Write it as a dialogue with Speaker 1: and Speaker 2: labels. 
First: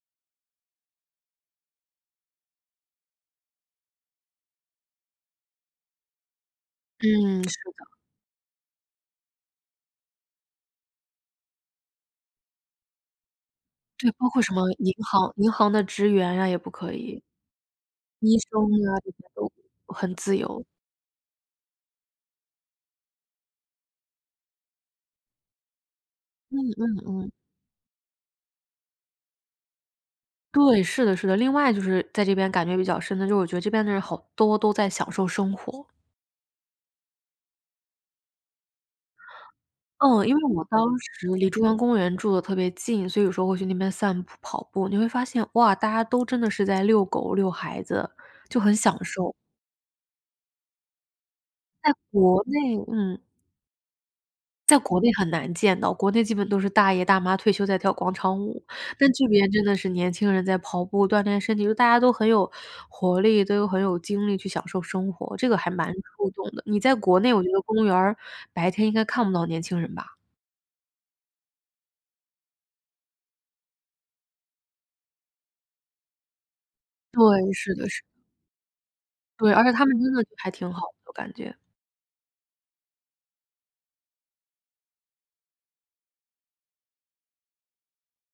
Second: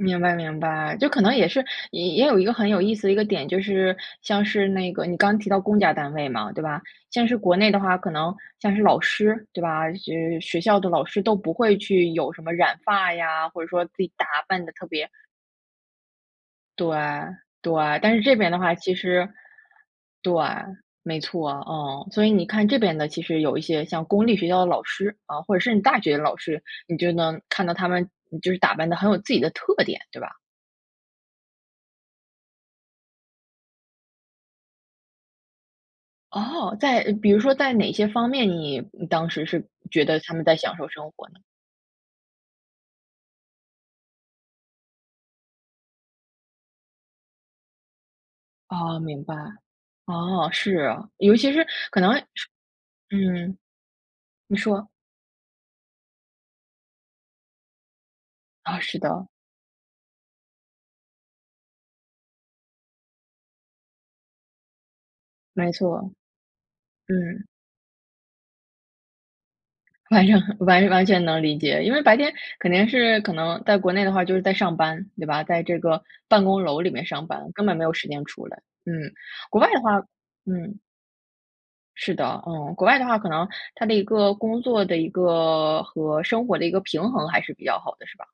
Speaker 1: 明白明白，就可能也是也有一个很有意思的一个点，就是像是那个你刚刚提到公家单位嘛，对吧？像是
Speaker 2: 嗯，是
Speaker 1: 国内的
Speaker 2: 的。
Speaker 1: 话，可能，像是老师对吧？就是学校的老师都不会去有什么染发呀，或者说自己
Speaker 2: 对，
Speaker 1: 打
Speaker 2: 包括什么
Speaker 1: 扮的特
Speaker 2: 银
Speaker 1: 别
Speaker 2: 行银行的职员呀也不可
Speaker 1: 对
Speaker 2: 以。
Speaker 1: 对，但是这
Speaker 2: 医
Speaker 1: 边的
Speaker 2: 生
Speaker 1: 话其
Speaker 2: 啊这些
Speaker 1: 实
Speaker 2: 都 [unintelligible] 很
Speaker 1: 对，
Speaker 2: 自由。
Speaker 1: 没错，嗯，所以你看这边的，其实有一些像公立学校的老师，啊，或者是你大学老
Speaker 2: 嗯
Speaker 1: 师，你
Speaker 2: 嗯
Speaker 1: 就
Speaker 2: 嗯。
Speaker 1: 能看到他们就是打扮的很有自己的特点，对吧？
Speaker 2: 对，是的是的。另外就是在这边感觉比较深的就是我觉得这边的人好多都在享受生活。
Speaker 1: 哦，在比如说在哪些方面，你当时是觉得
Speaker 2: 嗯，因
Speaker 1: 他
Speaker 2: 为
Speaker 1: 们在
Speaker 2: 我
Speaker 1: 享
Speaker 2: 当
Speaker 1: 受生
Speaker 2: 时
Speaker 1: 活呢？
Speaker 2: 离中央公园住的特别近，所以说会时候会去那边散步、跑步。你会发现，哇，大家都真的是在遛狗、遛孩子，就很享
Speaker 1: 噢，明
Speaker 2: 受。
Speaker 1: 白。噢，是，尤其是
Speaker 2: 在
Speaker 1: 可能
Speaker 2: 国内嗯。
Speaker 1: 嗯。你
Speaker 2: 在
Speaker 1: 说。
Speaker 2: 国内很难见到，国内基本都是大爷大妈退休在跳广场舞。
Speaker 1: 啊，是
Speaker 2: 但这
Speaker 1: 的。
Speaker 2: 边真的是年轻人在跑步、锻炼身体，大家都很有活力，都很有精力去享受生活，这个还
Speaker 1: 没
Speaker 2: 蛮
Speaker 1: 错。
Speaker 2: 触动的。你在国内，我
Speaker 1: 嗯。
Speaker 2: 觉得公园儿白天应该看不到年轻人吧。
Speaker 1: 反正完完全能理解，因为白天肯定是可能在国内的话就是在上班，对吧？在这个办公楼里面
Speaker 2: 对，
Speaker 1: 上班，根
Speaker 2: 是
Speaker 1: 本没
Speaker 2: 的
Speaker 1: 有
Speaker 2: 是的。
Speaker 1: 时间出来。嗯。
Speaker 2: 对，
Speaker 1: 国
Speaker 2: 而
Speaker 1: 外
Speaker 2: 且
Speaker 1: 的
Speaker 2: 他们
Speaker 1: 话
Speaker 2: 真的还挺
Speaker 1: 嗯。
Speaker 2: 好的我感觉。
Speaker 1: 是的，嗯，国外的话可能它的一个工作的一个和生活的一个平衡还是比较好的，是吧？